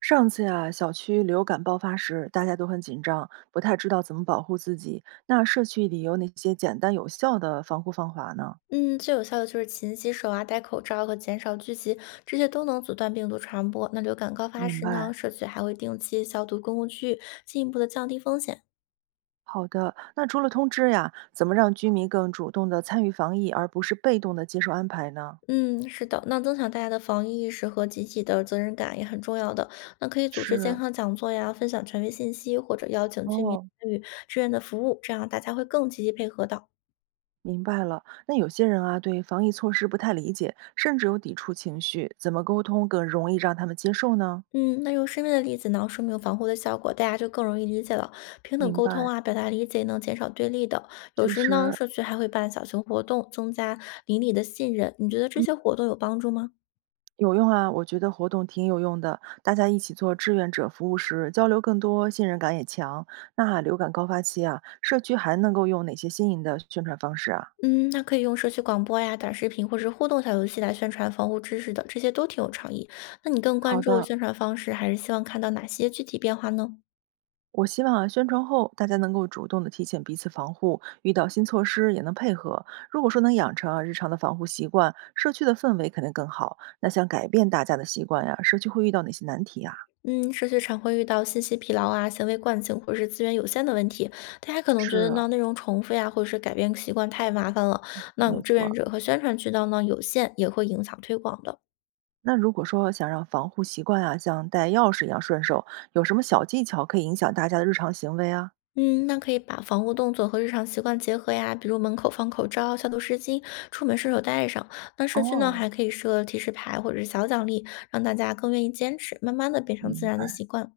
上次呀、小区流感爆发时，大家都很紧张，不太知道怎么保护自己。那社区里有哪些简单有效的防护方法呢？嗯，最有效的就是勤洗手啊、戴口罩和减少聚集，这些都能阻断病毒传播。那流感高发明时呢，白。社区还会定期消毒公共区域，进一步的降低风险。好的，那除了通知呀，怎么让居民更主动地参与防疫，而不是被动地接受安排呢？嗯，是的，那增强大家的防疫意识和集体的责任感也很重要的。那可以组织是，健康讲座呀，分享权威信息，或者邀请居民哦，参与志愿的服务，这样大家会更积极配合的。明白了。那有些人啊，对防疫措施不太理解，甚至有抵触情绪，怎么沟通更容易让他们接受呢？嗯，那用身边的例子呢，说明防护的效果，大家就更容易理解了。平等明沟通白，啊，表达理解能减少对立的。有确时呢，实社区还会办小型活动，增加邻里的信任。你觉得这些活动有帮助吗？有用啊，我觉得活动挺有用的。大家一起做志愿者服务时，交流更多，信任感也强。那啊流感高发期啊，社区还能够用哪些新颖的宣传方式啊？嗯，那可以用社区广播呀、短视频或是互动小游戏来宣传防护知识的，这些都挺有创意。那你更关好注的，宣传方式，还是希望看到哪些具体变化呢？我希望啊，宣传后大家能够主动的提醒彼此防护，遇到新措施也能配合。如果说能养成啊日常的防护习惯，社区的氛围肯定更好。那想改变大家的习惯呀、社区会遇到哪些难题啊？嗯，社区常会遇到信息疲劳啊、行为惯性或者是资源有限的问题，大家可能觉得是，呢内容重复呀、或者是改变习惯太麻烦了。那没志愿错。者和宣传渠道呢有限，也会影响推广的。那如果说想让防护习惯啊，像带钥匙一样顺手，有什么小技巧可以影响大家的日常行为啊？嗯，那可以把防护动作和日常习惯结合呀，比如门口放口罩、消毒湿巾，出门顺手带上。那社区呢哦，还可以设提示牌或者是小奖励，让大家更愿意坚持，慢慢的变成自明然的白。习惯。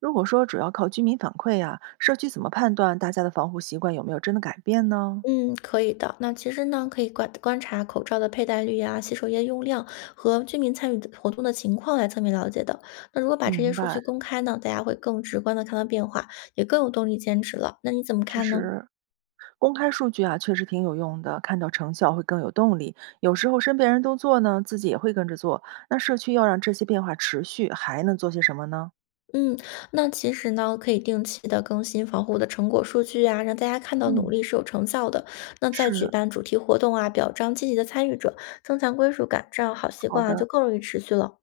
如果说主要靠居民反馈啊，社区怎么判断大家的防护习惯有没有真的改变呢？嗯，可以的。那其实呢，可以观察口罩的佩戴率啊、洗手液用量和居民参与的活动的情况来侧面了解的。那如果把这些明数白，据公开呢，大家会更直观的看到变化，也更有动力坚持了。那你怎么确看呢？实，公开数据啊，确实挺有用的，看到成效会更有动力。有时候身边人都做呢，自己也会跟着做。那社区要让这些变化持续，还能做些什么呢？嗯，那其实呢，可以定期的更新防护的成果数据啊，让大家看到努嗯，力是有成效的。那再举是。办主题活动啊，表彰积极的参与者，增强归属感，这样好习好惯啊就的，更容易持续了。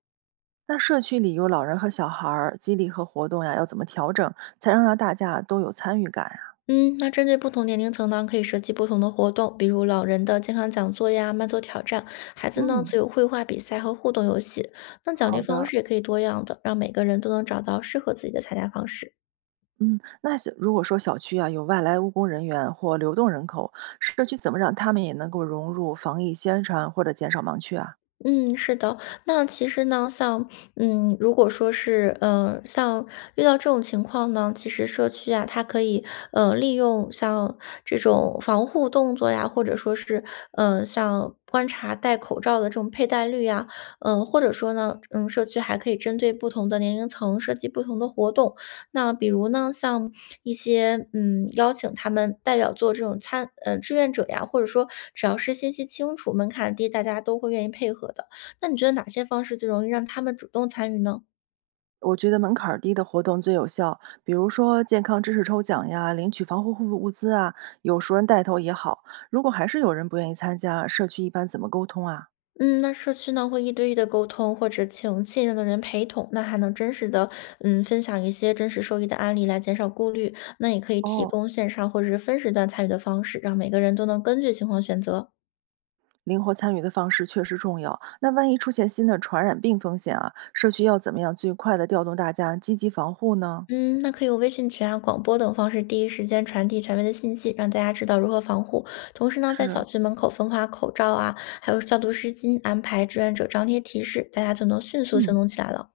那社区里有老人和小孩儿，激励和活动呀，要怎么调整，才能让大家都有参与感呀？嗯，那针对不同年龄层呢，可以设计不同的活动，比如老人的健康讲座呀、慢走挑战，孩子呢自嗯，由绘画比赛和互动游戏。那奖励好方的，式也可以多样的，让每个人都能找到适合自己的参加方式。嗯，那小如果说小区啊有外来务工人员或流动人口，社区怎么让他们也能够融入防疫宣传或者减少盲区啊？嗯，是的。那其实呢，像嗯，如果说是嗯，像遇到这种情况呢，其实社区啊，它可以利用像这种防护动作呀，或者说是像观察戴口罩的这种佩戴率呀，嗯、或者说呢，嗯，社区还可以针对不同的年龄层设计不同的活动，那比如呢，像一些邀请他们代表做这种志愿者呀，或者说只要是信息清楚、门槛低，大家都会愿意配合的。那你觉得哪些方式最容易让他们主动参与呢？我觉得门槛儿低的活动最有效，比如说健康知识抽奖呀、领取防护护物资啊，有熟人带头也好。如果还是有人不愿意参加，社区一般怎么沟通啊？嗯，那社区呢会一对一的沟通，或者请信任的人陪同，那还能真实的嗯分享一些真实受益的案例来减少顾虑。那也可以提哦，供线上或者是分时段参与的方式，让每个人都能根据情况选择。灵活参与的方式确实重要。那万一出现新的传染病风险啊，社区要怎么样最快的调动大家积极防护呢？嗯，那可以用微信群啊、广播等方式，第一时间传递权威的信息，让大家知道如何防护。同时呢，在是，小区门口分发口罩啊，还有消毒湿巾，安排志愿者张贴提示，大家就能迅速嗯，行动起来了。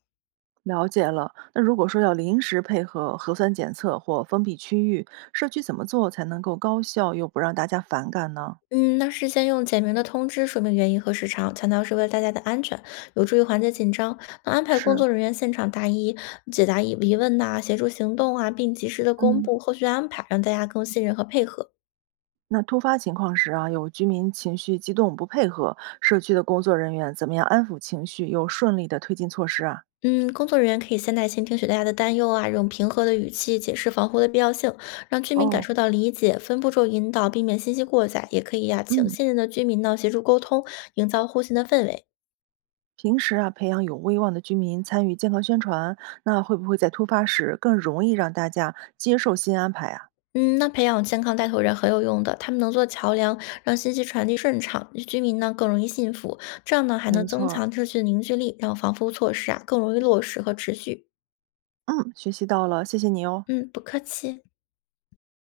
了解了。那如果说要临时配合核酸检测或封闭区域，社区怎么做才能够高效又不让大家反感呢？嗯，那事先用简明的通知说明原因和时长，强调是为了大家的安全，有助于缓解紧张。那安排工是，作人员现场答疑、解答疑问呐、协助行动啊，并及时的公嗯，布后续安排，让大家更信任和配合。那突发情况时啊，有居民情绪激动不配合，社区的工作人员怎么样安抚情绪，又顺利的推进措施啊？嗯，工作人员可以先耐心听取大家的担忧啊，用平和的语气解释防护的必要性，让居民感哦，受到理解，分步骤引导，避免信息过载。也可以呀、请嗯。信任的居民呢协助沟通，营造互信的氛围。平时啊，培养有威望的居民参与健康宣传，那会不会在突发时更容易让大家接受新安排啊？嗯，那培养健康带头人很有用的，他们能做桥梁，让信息传递顺畅，居民呢更容易信服。这样呢还能没增错儿，强秩序凝聚力，让防护措施啊更容易落实和持续。嗯，学习到了，谢谢你哦。嗯，不客气。